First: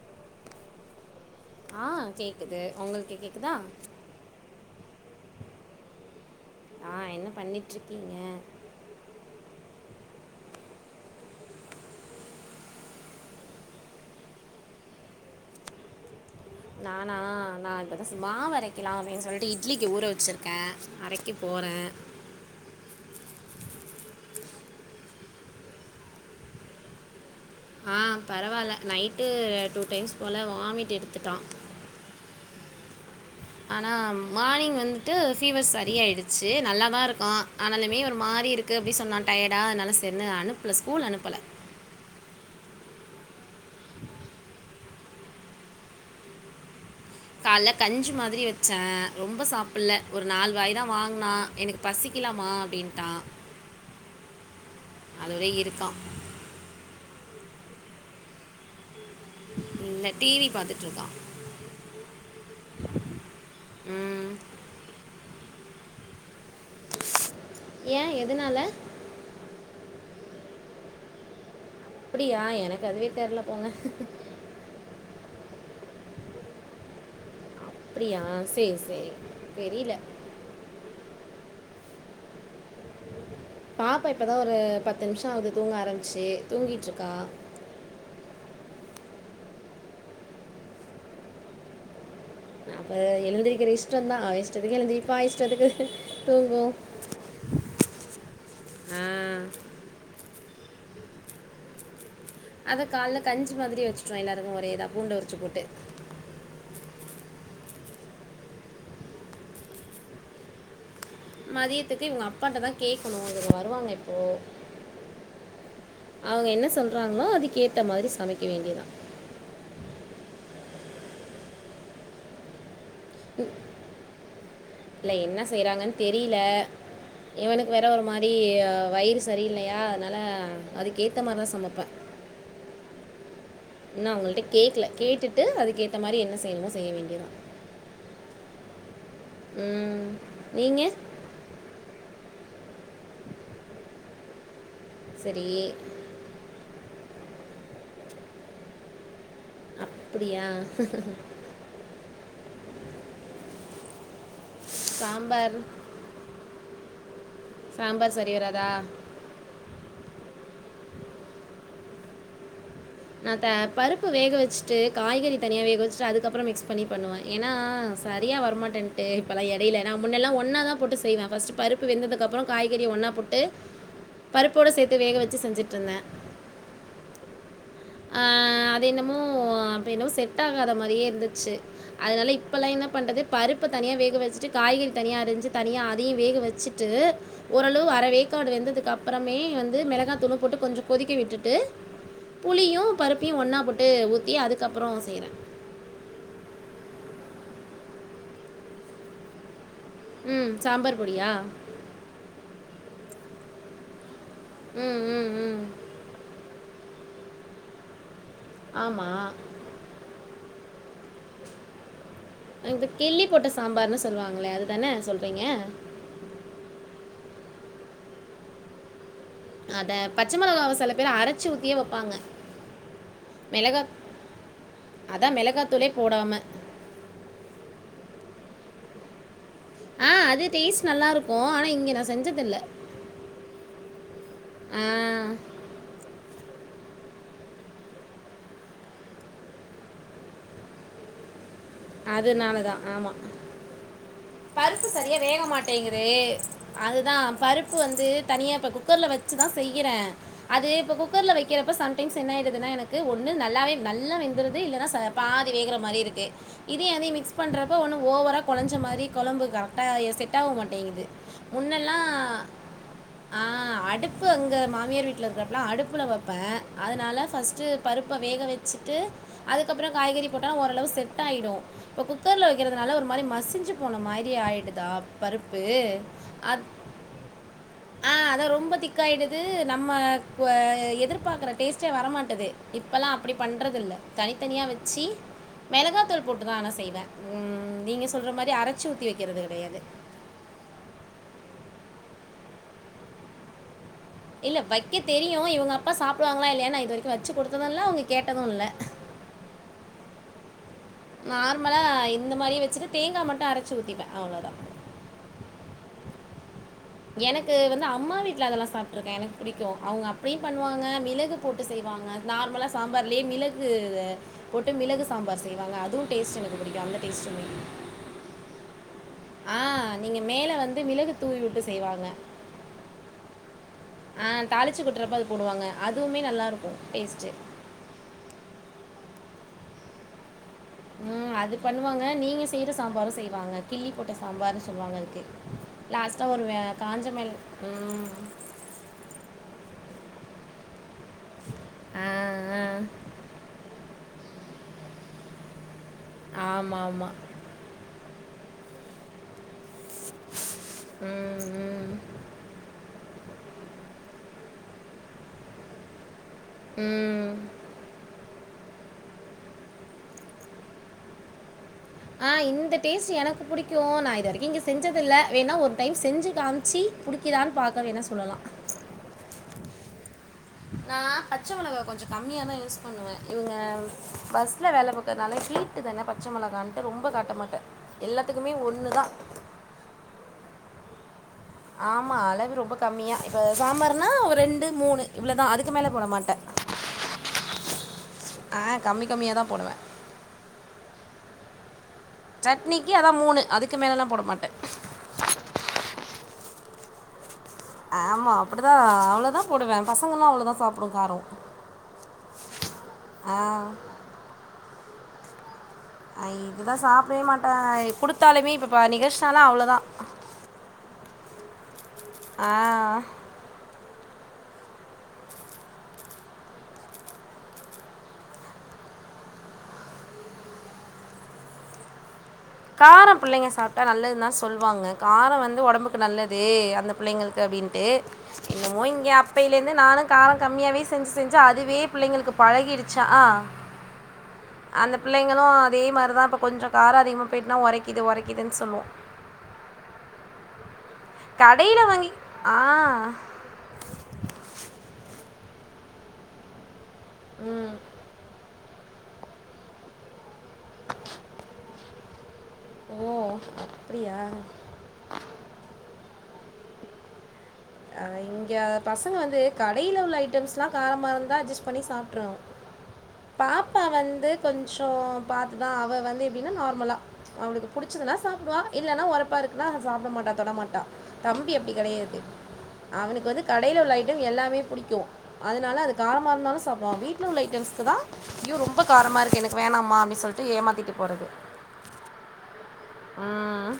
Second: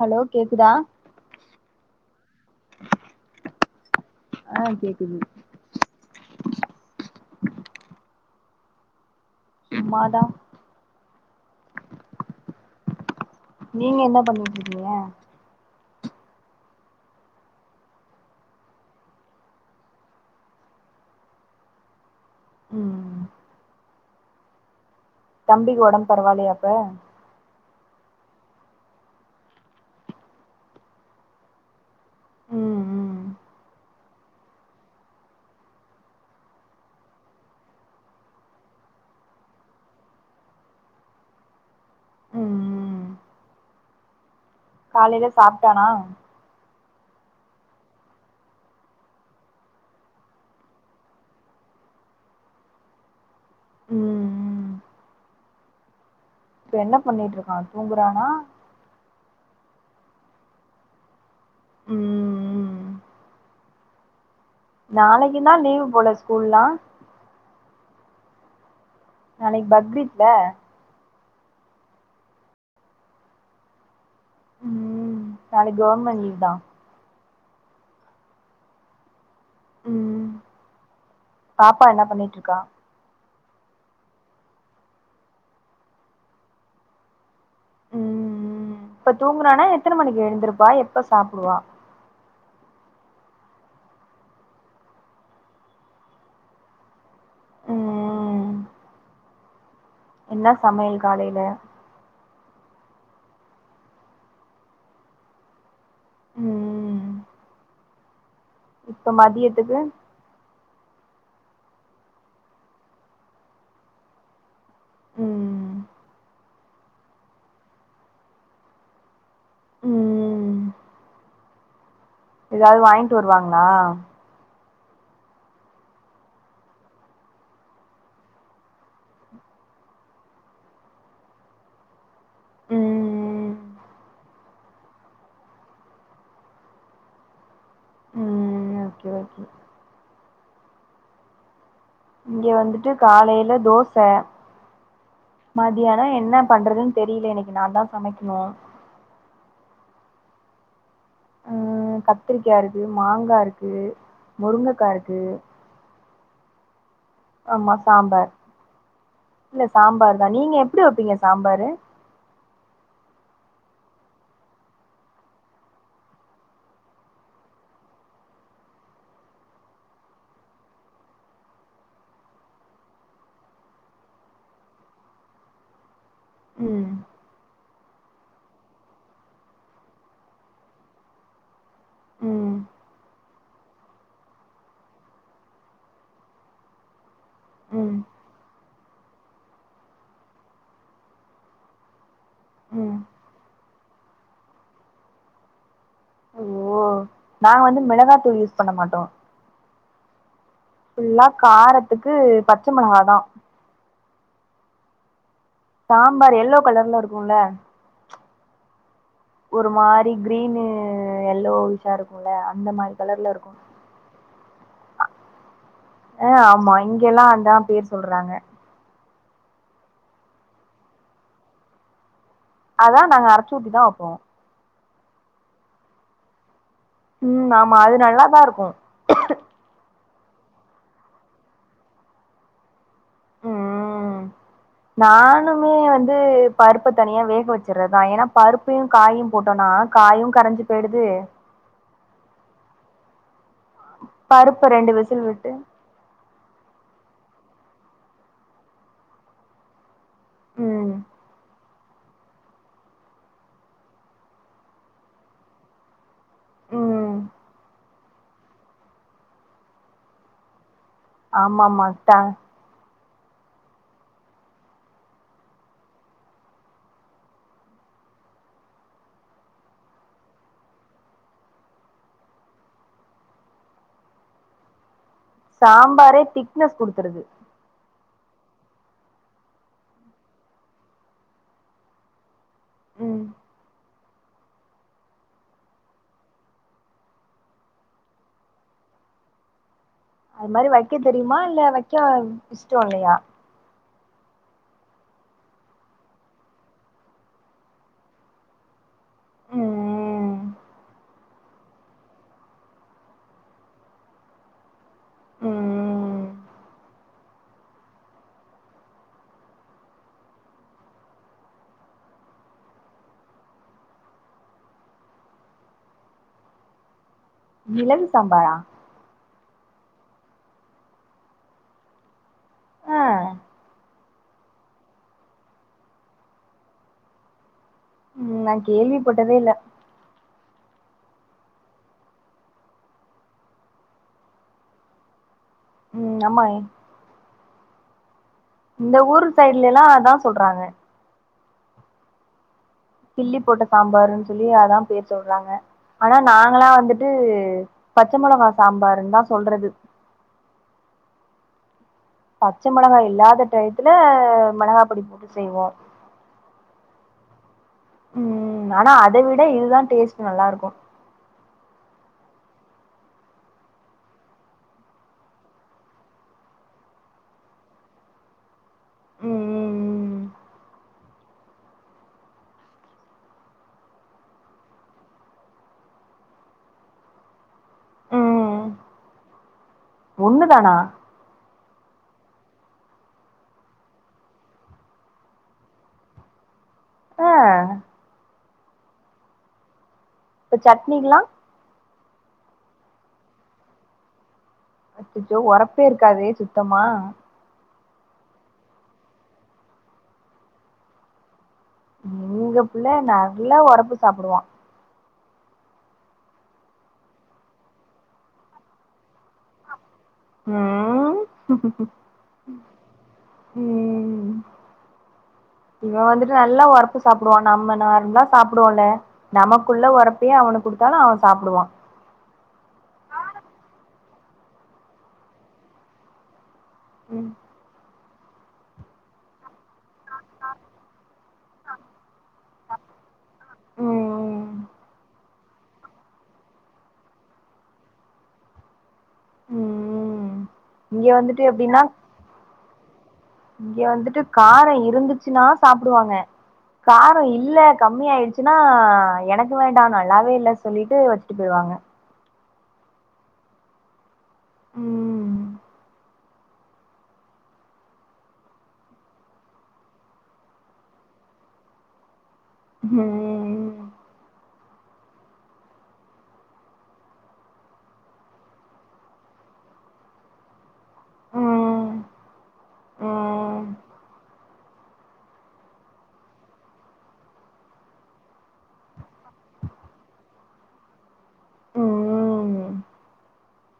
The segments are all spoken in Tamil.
ஹலோ கேக்குதா ஆ கேக்குது உங்குளுக்கு கேக்குதா ஆ கேக்குது ஆ என்ன பண்ணிட்ருக்கீங்க சும்மாதா நீங்க என்ன பண்ணீட்ருக்கீங்க நானா நா இப்பத்தா மாவு அரைக்கலா அப்டின் சொல்ட்டு இட்லிக்கு ஊற வச்சுருக்கே அரைக்க போறன் ம் தம்பிக்கு ஒடம்பு பரவாயில்லையா இப்ப ஆ பரவாயில்ல நைட்டு டூ டைம்ஸ் போல வாமிட் எடுத்துட்டா ம் ம் ஆனா மார்னிங் வந்துட்டு ஃபீவர் சரியாயிடுச்சி நல்லா தா இருக்கான் ஆனாலுமே ஒரு மாரி இருக் க்கு அப்டி சொன்னான் டயடா அதனால செரின்னு அனுப்பல ஸ்கூல் அனுப்பல ம் ம் காலையில சாப்ட்டானா கால்ல கஞ்சி மாதிரி வச்சே ரொம்ப சாப்பல்ல ஒரு நாலு வாயி தா வாங்கனா எனக்கு பசிக்கலமா அப்டின்ட்டா ம் ம் அதோட இருக்கான் இப்ப என்ன பண்ணிட்டு இருக்கா தூங்கறானா இல்ல டிவி பாத்துட்டு இருக்கான் ம் ம் ம் நாளைக்கு தா லீவு போல ஸ்கூல்லான் ஏ எதுனால நாளைக்கு பக்ரித் இல்ல அப்டியா எனக்கு அதுவே தெர்ல போங்க ம் நாளைக்கு கவுர்மெண்ட் லீவ் தா அப்டியா சேரி சேரி தெரியில ம் பாப்பா என்ன பண்ணிட்டு இருக்கா பாப்பா இப்பதா ஒரு பத்து நிமிஷம் ஆகுது தூங்க ஆரம்பிச்சி தூங்கிட்டு இருக்கா ம் ம் இப்ப தூங்கறான்னா எத்தன மணிக்கு எழுந்திருப்பா எப்ப சாப்டுவா அவ எழுந்திருக்கிற இஷ்டம்தா இஷ்டத்துக்கு எழுந்திரிப்பா இஷ்டத்துக்கு தூங்கும் ம் ம் ஆ என்ன சமையல் காலைல அதா கால்ல கஞ்சி மாதிரி வச்சிட்டோ எல்லாருக்கு ஒரே இதா பூண்ட உரிச்சி போட்டு ம் இப்ப மதியத்துக்கு மதியத்துக்கு இவுங்க அப்பாட்டதா கேக்கணு இவங்க வருவாங்க இப்போ ம் அவுங்க என்ன சொல்றாங்களோ அதுக்கேத்த மாரி சமைக்க வேண்டியதா ம் எதாவது வாங்கிட்டு வருவாங்களா இல்ல என்ன செய்றாங்கன் தெரியில இவனுக்கு வேற ஒரு மாரி வயிறு சரியில்லயா அதனால அதுக்கு ஏத்த மாரிதா சமப்பே ம் இன்னோ அவுங்கள்ட்ட கேக்கல கேட்டுட்டு அதுக்கேத்த மாரி என்ன செய்ணுமோ செய்ய வேண்டியதா ம் ஓகே ஓகே ம் நீங்க இங்க வந்துட்டு காலையில தோச சரி மதியானோ என்ன பண்றதுன் தெரியில எனக்கு நா தான் சமைக்குணு அப்டியா ம் கத்திரிக்கா இருக்கு மாங்கா இருக்கு முருங்கக்கா இருக்கு சாம்பார் ஆமா சாம்பார் சரி வராதா இல்ல சாம்பார் தா நீங்க எப்டி வப்பீங்க சாம்பாரு நா த பருப்பு வேகவச்ட்டு காய்கறி தனியா வேகவச்ட்டு அதுக்கப்றோ மிக்ஸ் பண்ணி பண்ணுவே ஏனா சரியா வரமாட்டேன்ட்டு இப்பல்லா எடையில நா முன்னெல்லா ஒன்னா தா போட்டு செய்வே ஃபஸ்ட்டு பருப்பு வெந்ததுக் அப்றோ காய்கறி ஒன்னா போட்டு பருப்போடு சேத்து வேக வச்சு செஞ்சிட்ருந்தே ம் ஆ அது என்னமோ அப்ப என்னவோ செட் ஆகாத மாரியே இருந்துச்சு அதனால ம் இப்பல்லா என்ன பண்றது பருப்ப தனியா வேக வச்சுட்டு காய்கறி தனியா அரிஞ்சு தனியா அதயு வேக வச்சுட் ட்டு ஓரளவு ம் அரவேக்காடு வெந்துதுக் அப்றமே வந்து மெளகா தூள போட்டு கொஞ்சோ கொதிக்க விட்டுட்டு புளியு ம் பருப்பையு ஒன்னா போட்டு ஊத்தி அதுக்கப்றோ செய்வே ஓ நாங்க வந்து மெளகா தூள் யூஸ் பண்ண மாட்டோ ம் சாம்பா ஃபுல்லா காரத்துக்கு பச்ச மெளகா தா ம் ம் ம் சாம்பார் எல்லோ கலர்ல இருக்குல்ல ஆமா ஒரு மாரி கிரீனு எல்லோவிஷா இருக்குல்ல அந்த மாரி கலர்ல இருக்கு சொல்லுவாங்ளே அதுதான சொல்றீங்க அ ஆமா இங்கெல்லா அதா பேர் சொல்றாங்க அத பச்ச மெளகாவ செல பேர் அரச்சு ஊத்தியே வப்பாங்க அதா நாங்க அரச்சு ஊத்தி தா வப்போ அதா மெளகா தூளே போடாம ம் ஆமா அது நல்லாதா இருக்கு ஆ அது டேஸ்ட் நல்லா இருக்கு ஆனா இங்க நா செஞ்சதுல்ல நானு னு வந்து பருப்பு தனியா வேக வச்சுரதா ஏனா பருப்பையு காயு போட்டோனா காயு கரைஞ்சி போய்டுது அதுனால தா ஆமா பருப்ப பருப்பு ரெண்டு சரியா விசில் வேக விட்டு மாட்டேங்குது தே அதுதா பருப்பு வந்து தனியா இப்ப குக்கர்ல வச்சுதா செய்யுறே அது ம் இப்ப குக்கர்ல வைக்கிறப்ப சம் டைம்ஸ் என்ன ஆயிடுதுன்னா எனக்கு ஒன்னு நல்லாவே நல்லா வெந்துருது இல்லனா ச பாதி வேகிற மாரி இருக்கு இதையு அதையு ம் மிக்ஸ் பண்றப்ப ஒன்னு ஓவரா கொலைஞ்ச மாரி கொழம்பு கரெக்டா செட் ஆவ மாட்டேங்குது ஆமாமா ட்ட முன்னெல்லாம் ஆ அடுப்பு அங்க மாமியார் வீட்ல இருக்கிறப்ல அடுப்புல வப்பே அதனால ஃபஸ்ட்டு பருப்ப வேக வச்சுட்டு அதுக்கப்றோ காய்கறி போட்டா ஓரளவு செட் ஆயிடு இப்போ குக்கருல வைக்கிறதுனால ஒரு மாரி மசிஞ்சி போன மாரி ஆயிடுதா பருப்பு. சாம்பாரே அத் திக்னஸ் குடுத்துருது ஆ அதா ரொம்ப திக்காயிடுது நம்ம க எதிர்பாக்குற டேஸ்ட்டே வரமாட்டேது இப்பல்லா ம் அப்டி பண்றதுல்ல தனித்தனியா வச்சு மெளகா தூள் போட்டுதா ஆனா செய்வே ம் நீங்க சொல்ற மாரி அரச்சு ஊத்தி வைக்குறது கெடயாது அது மாரி வைக்க தெரியுமா இல்ல வைக்க இஷ்டோ இல்லையா இல்ல வைக்க தெரியு இவங்க அப்பா சாப்பிடுவாங்களா இல்லையான்னு இது வரைக்கு வச்சு குடுத்தது இல்ல அவங்க கேட்டது இல்ல ம் நார்மலா இந்த மாரியே வச்சுட்டு தேங்கா மட்டு அரச்சி ஊத்திப்பே அவ்ளோதா ம் எனக்கு வந்து அம்மா வீட்ல அதலா சாப்ட்ருக்கே எனக்கு புடிக்கூ அவங்க அப்பயு பண்ணுவாங்க மிளகு போட்டு செய்வாங்க நார்மலா சாம்பார்லயே மிளகூவ போட்டு மிளகு சாம்பார் செய்வாங்க அதுவு டேஸ்ட் எனக்கு பிடிக்கு அந்த டேஸ்டுமே மிளகு சாம்பாரா ஆ நீங்க மேல வந்து மிளகு தூவி வுட்டு செய்வாங்க ஆ அ தாளிச்சு கொட்றப்ப அது போடுவாங்க அதுவுமே நல்லாருக்கூ டேஸ்ட்டு ம் நா கேள்வி பட்டதே இல்ல ம் அது பண்ணுவாங்க நீங்க செய்யற சாம்பாரு செய்வாங்க கிள்ளி போட்ட சாம்பாரு சொல்லுவாங்க அதுக்கு ம் லாஸ்ட்டா ஒரு ஆமா அ காஞ்ச மாரி ம் இந்த ஊர் சைட்ல எல்லா அதா சொல்றாங்க அ அ கிள்ளி போட்ட சாம்பாருன் சொல்லி அதா பேர் சொல்றாங்க ஆனா நாங்களா ஆமாம் வந்துட்டு ஆமாம் பச்ச மொளகா சாம்பாருன் தா சொல்றது அ பச்ச மெளகா இல்லாத டயத்துல மெளகா பொடி போட்டு செய்வோ ம் ம் ஆனா அத விட இதுதா டேஸ்ட் நல்லாருக்கூ ஆ இந்த டேஸ்ட் எனக்கு புடிக்கு நா இது வரைக்கு இங்க செஞ்சது இல்ல வேணா ஒரு டைம் செஞ்சு காமிச்சு புடி க்கிதான் பாக்க வேணா சொல்லலா ம் ம் ம் ம் நா பச்ச மெளகா கொஞ்ச கம்மியா தா யூஸ் பண்ணுவே இவங்க பஸ்ல வேல பாக்கதுனால ஹீ ட்டு தான பச்ச மெளகான்ட்டு ரொம்ப காட்ட மாட்ட எல்லாத்துக்குமே ஒன்னு தா ஒண்ணு தானா ஆமா அளவு ரொம்ப கம்மியா இப்ப சாம்பார்னா ரெண்டு மூணு இவ்ளோதா அதுக்கு மேல போட மாட்ட ஆ ஆ கம்மி கம்மியாதா போடுவ இப்ப சட்னிக்லா சட்னிக்கு அதா மூணு அதுக்கு மேலல்லா போட மாட்டே அச்சச்சோ ஒரப்பே இருக்காதே சுத்தமா ஆமா அப்புடிதா அவ்ளோதா போடுவே பசங்கலா அவ்வளோதா சாப்புடு காரொ எங்க புள்ள நல்லா ஒரப்பு சாப்புடுவா அ இதுதா சாப்டவே மாட்டா குடுத்தாலுமே இப்ப பா நிகஷ்னாலா அவ்ளோதா ஆ ஆ ம் இவ வந்துட்டு நல்லா ஒரப்பு சாப்புடுவா நம்ம நார்மலா சாப்புடுவோல்ல நமக்குள்ள ஒரப்பையு அவனு குடுத்தாலு அவ சாப்டுவா காரம் புள்ளைங்க சாப்டா நல்லதுன் தா சொல்லுவாங்க காரொ வந்து ஒடம்புக்கு நல்லது அந்த ம் புள்ளைங்களுக்கு அப்டின்ட்டு என்னமோ இங்க அப்பையில இருந்து நானு காரொ கம்மியாவே செஞ்சு செஞ்சு அதுவே புள்ளைங்களுக்கு பழகிருச்சா ஆ ம் ம் ம் அந்த புள்ளைங்களு அதே மாரி தா இப்ப கொஞ்சோ காரொ அதிகமா போய்ட்டுனா ஒரைக்குது ஒரைக்குதுன் சொல்லூ ம் ம் இங்க வந்துட்டு கடையில எப்டின்னா வாங்கி ஆ இங்க வந்துட்டு காரொ இருந்துச்சுன்னா சாப்புடுவாங்க காரொ இல்ல கம்மி ஆயிடுச்சு ச்னா எனக்கு வேண்டாங் நல்லாவே இல்ல சொல்லிட்டு வச்சுட்டு போயிடுவாங்க ஓ அப்டியா ம் ஆ இங்க பசங்க வந்து கடைல உள்ள ஐட்டம்ஸ்லா காரமா இருந்தா அட்ஜஸ்ட் பண்ணி சாப்புட்ருவாங் ம்ம் அப்பா வந்து கொஞ்சோ பாத்துதா அவ வந்து எப்டினா நார்மலா அவளுக்கு புடிச்சுதுனா சாப்புடுவா இல்லனா உரப்பா இருக்குனா அத சாப்புட மாட்டா தொடமாட்டா தம்பி அப்டி ம் கெடையாது அவனுக்கு வந்து ம். கடைல உள்ள ஐட்டம் எல்லாமே புடிக்கு அதனால அது காரமா இருந்தாலு சாப்புடுவா வீட்ல உள்ள ஐட்டம்ஸ்கு தா ஐயோ ரொம்ப காரமா இருக்கு எனக்கு வேணாம்மா அப்டின் சொல்ட்டு ஏமாத்திட்டு போறது ம். ம்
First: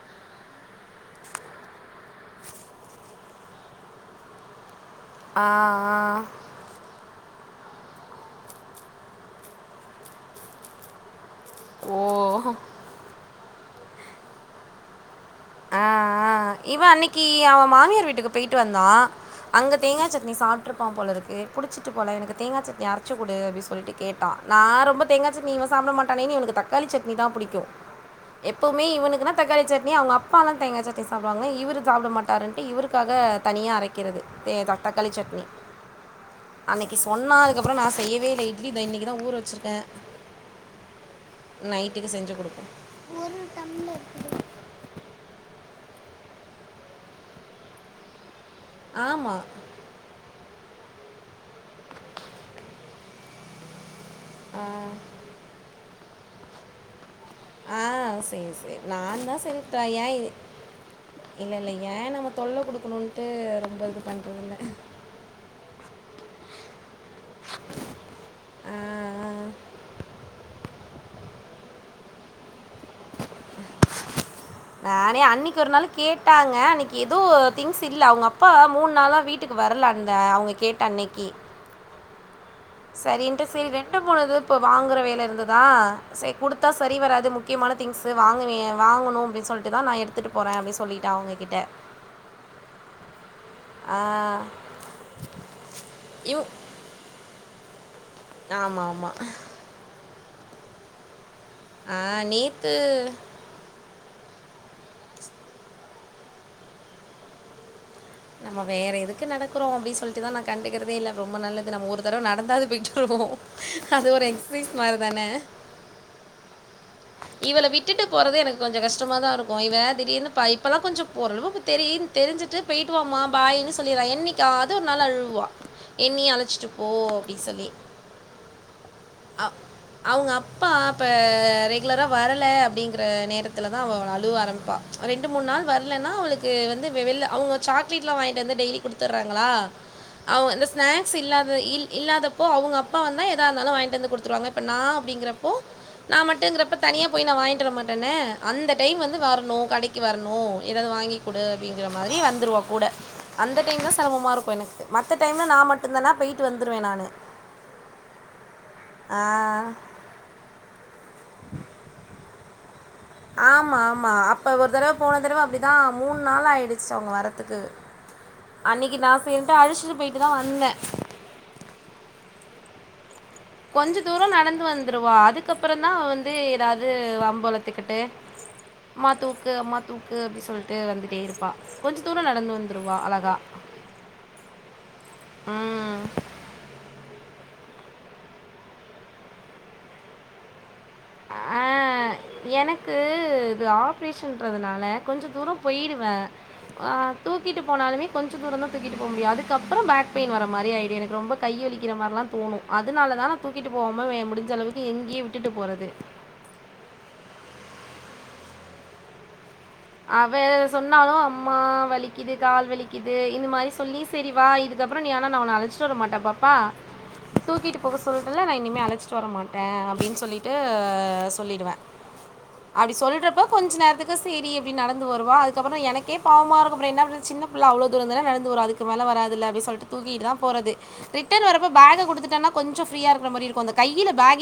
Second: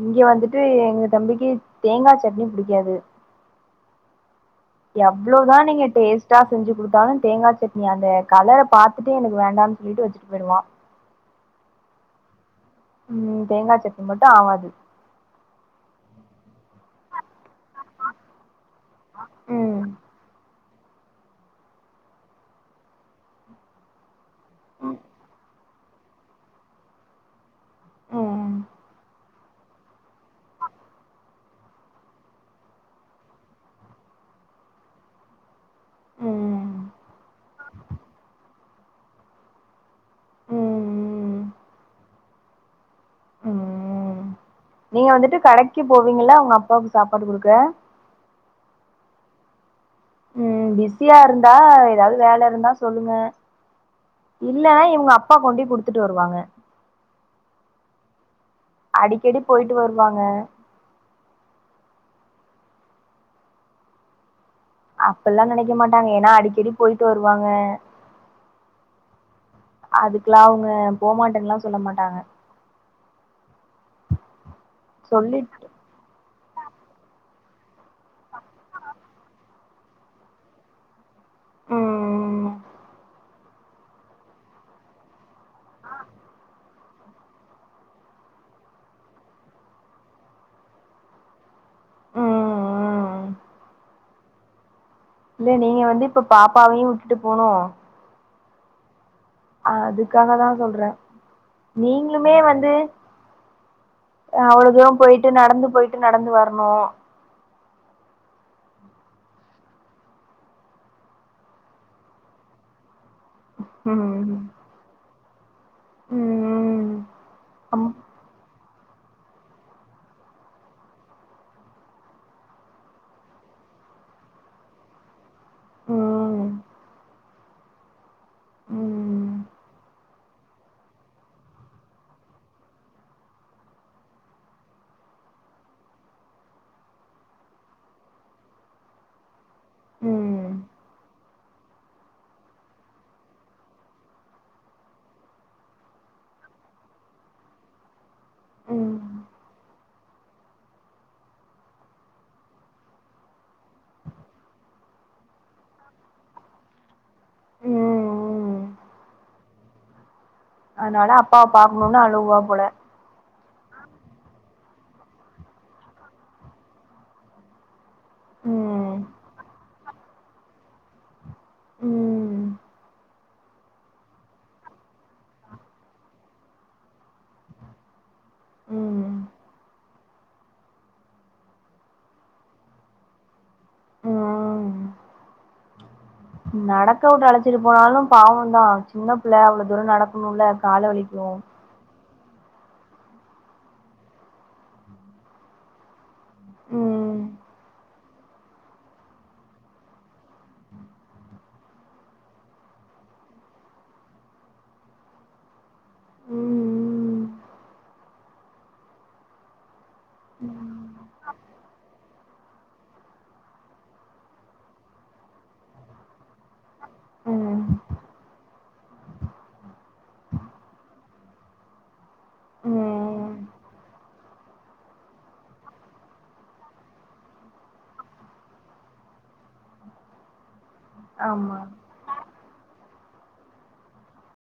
இங்க வந்துட்டு எங்க தம்பிக்கு தேங்கா சட்னி புடிக்காது ஆ, எவ்ளோதா நீங்க ஆ. டேஸ்டா செஞ்சு குடுத்தாலு தேங்கா சட்னி அந்த கலர பாத்துட்டு எனக்கு வேண்டான் சொல்லிட்டு வச்சுட்டு போயிடுவா ஓ ம் தேங்கா சட்னி மட்டு ஆவாது ஆ இவ அன்னிக்கி அவ மாமியார் வீட்டுக்கு பேயிட்டு வந்தா அங்க ம். தேங்கா சட்னி சாப் விட்ருப்பா போல இருக்கு புடிச்சிட்டு போல எனக்கு தேங்கா சட்னி அரச்சுக்குடு அப்டி சொல்ட்டு கேட்டா நா ரொம்ப தேங்கா சட்னி இவ சாப்ட மாட் டானேன் இவனுக்கு தக்காளி சட்னி தா புடிக்கு ம். எப்பவுமே இவனுக்குனா தக்காளி சட்னி அவுங்க அப் அப்பாலா தேங்கா சட்னி சாப்புடுவாங்க இவரு சாப்ட மாட்டாருன்ட்டு இவருக்காக தனியா அரைக்கிறது தே தக்காளி சட்னி ம். அன்னைக்கு சொன்ன அதுக்கப்பற நா செய்யவே இல்ல இட்லி தா இன்னைக்கு தா ஊர வெச்சுருக்கே ம். நைட்டுக்கு செஞ்சு குடுப்போ ம் நீங்க வந்துட்டு கடைக்கு போவீங்கள உங்க அப்பாவுக் சாப்பாடு குடுக்க ஆமா ம் பிஸியா இருந்தா ஏதாவது வேல இருந்தா சொல்லுங்க இல்ல இவுங்க அப்பா கொண்டி குடுத்துட்டு வருவாங்க ஆ சேரி சேரி நான் தா அடிக்கடி சேரி போயிட்டு வருவாங்க. ட்ரையேயிது இல்ல இல்ல ஏ நம்ம தொல்ல குடுக்குணுன்ட்டு ரொம்ப இது பண்றதுல்ல அப்பில்லா நெனைக்க மாட்டாங்க ஏன்னா அடிக்கடி போயிட்டு வருவாங்க ஆ, ஆ. அதுக்கிலாவ்ங் ப போமாட்டன்லா சொல்ல மாட்டாங்க நானே சொல்லிட்டு அன்னிக்கி ஒரு நாளு கேட்டாங்க அன்னிக்கி எதோ திங்ஸ் இல்ல அவுங்க அப்பா மூண் நாளா வீட்டுக்கு வர்லண்ட அவுங்க கேட்ட அன்னைக்கி ம் ம் சரின்ட்டு சேர் ரெண்டு மூணுது இப்போ வாங்குற வேல இருந்ததா சே குடுத்தா சரி வராது முக்கியமான திங்ஸு வாங்குவிய வாங்குணு அப்டின் சொல்ட்டு தா நா எடுத் திட்டு போறே அப்டி சொல்லிட்டே அவுங்கிட்ட ம் ம் ஆ இல்ல நீங்க வந்து இப்ப பாப்பாவையு விட்டு போனு நாமாமா அதுக்காக தா சொல்றே ஆ நீங்ளுமே வந்து நேத்து அவ்ளோ தூரோ போயிட்டு நடந்து போயிட்டு நடந்து வர்ணு நம்ம வேற எதுக்கு நடக்குறோ அப்டி சொல்ட்டுதா நா கண்டுக்கறதே இல்ல ரொம்ப நல்லது நம்ம ஒரு தரவ நடந்தாது போயிட்டு வருவோ அது ஒரு எக்ஸசைஸ் மாரிதான ம் ம் இவள அம் விட்டுட்டு போறதே எனக் கு கொஞ்சோ கஷ்டமாதாருக்கு இவ திடீர்னு ப இப்பதா கொஞ்சோ ஓரளவுளக்கு தெரின் தெரிஞ்சிட்டு பேயிட்டுவாம்மா பாய்னு சொல்லிறா என்னிக்காது ஒரு நாள் அழுவா என்னிய ம் அழைச்சிட்டு போ அப்டி சொல்லி ம் ம் அ அவுங்க அப்பா இப்ப ரெகுலரா வரல அப்டிங்ற நேரத்துலதா அவ அழுவ ஆரம்ப்பா ரெண்டு மூன் நாள் வரலன்னா அவளுக்கு வந்து வெ வெள்ள அவுங்க சாக்லேட்லா வாங்கிட் வந்து டெய்லி குடுத்தர்றாங்ளா அவ ம் அந்த ஸ்நாக்ஸ் இல்லாத இல் இல்லாதப்போ அவுங்க அப்பா வந்தா எதாந்தாலு வாங்கி ட்டு குடுத்துருவாங்க இப்ப நா அப்டிங்கறப்போ நா மட்டுங்றப்ப தனியா போய் நா வாங்கிட் வரமாட்டன்னே அந்த டைம் ம் வந்து வர்ணு கடக்கி வர்ணு ஏதாது வாங்கி குடு அப்டிங்கற மாரி வந்துருவா கூட அந்த டைம்ந்தா செரமமாருக்கு எனக்கு மத்த டைம்ல நா மட்டுந்தான பேயிட்டு வந்துருவேன் நானு ம் அ அதனால அப்பாவ பாக்கணுனு அழுவா போல ஆமா ஆமா அப்ப ஒரு தரவ போன தரவ அப்டிதா மூன்னாளாயிடுச்சு அவுங்க வரத்துக்கு ம் அன்னிக்கு நா சேர்ன்ட்டு அழச்சிட்டு போயிட்டுதா வந்தே ம் கொஞ்ச தூரோ நடந்து வந்துருவா அதுக்கப்பறந்தா வந்து ஏதாது வம்பளத்துக்கிட்டு ம்மா ம் தூக்கு அம்மா தூ க்கு அப்டி சொல்ட்டு வந்துட்டேருப்பா கொஞ்ச தூரோ நடந்து வந்துருவா அழகா ம் அ நடக்கவுட்டு அழச்சிட்டு போனாலு பாவந்தா சின்ன பிள்ள அவ்ளோ தூரோ நடக்கணுல்ல கால வலிக்கு அ எனக்கு இது ஆப்ரேஷன்றதுனால கொஞ்ச தூரோ போய்டுவே அ ம் தூக்கிட்டு போனாலுமே கொஞ்சம் தூரந்தா தூக்கிட்டு போ முடியு அதுக்கப்பற பேக் பெயின் வர மாரி ஆயிடு எனக்கு ரொம்ப கையி வலிக்கிற மாரிலா தோணு அதுனால தா நா தூக்கிட்டு போவாம வே முடிஞ்சளவுக்கு இங்கியே விட்டுட்டு போறது ம் ம் அவ ம் சொன்னாலு அம்மா வலிக் கிது கால் வலிக்கிது இந்த மாரி சொல்லி சரிவா இதுக்கப்பறோ நீ ஆனா நா ஒன்ன அழச்சிட்டு வரமாட்ட பாப்பா ம் தூக்கிட்டு போக சொல்றல நா இனிமே அழ ச்சு வர மாட்ட அப்டின் சொல்லிட்டு சொல்லிடுவே அப்டி சொல்றப் ம் ப கொஞ்ச நேரத்துக்கு சேரி ப்டி நடந்து வருவா அதுக்கப்பறோ எனக்கே பாவமாருக்கு அப்ற என்ன பண்றது சின்ன பிள்ள அவ்ளோ தூரந்தான நடந்து வரு அதுக்கு மேல வராதுல்ல அப்டி சொல்ட்டு தூக்கிகிட்டு தா போறது ரிட்டன் ஆமா வரப்ப பேக குடுத்துட்டன்னா கொஞ்சோ ஃப்ரீயா இருக்ற மாரி இருக்கு அந்த கையில பேகயு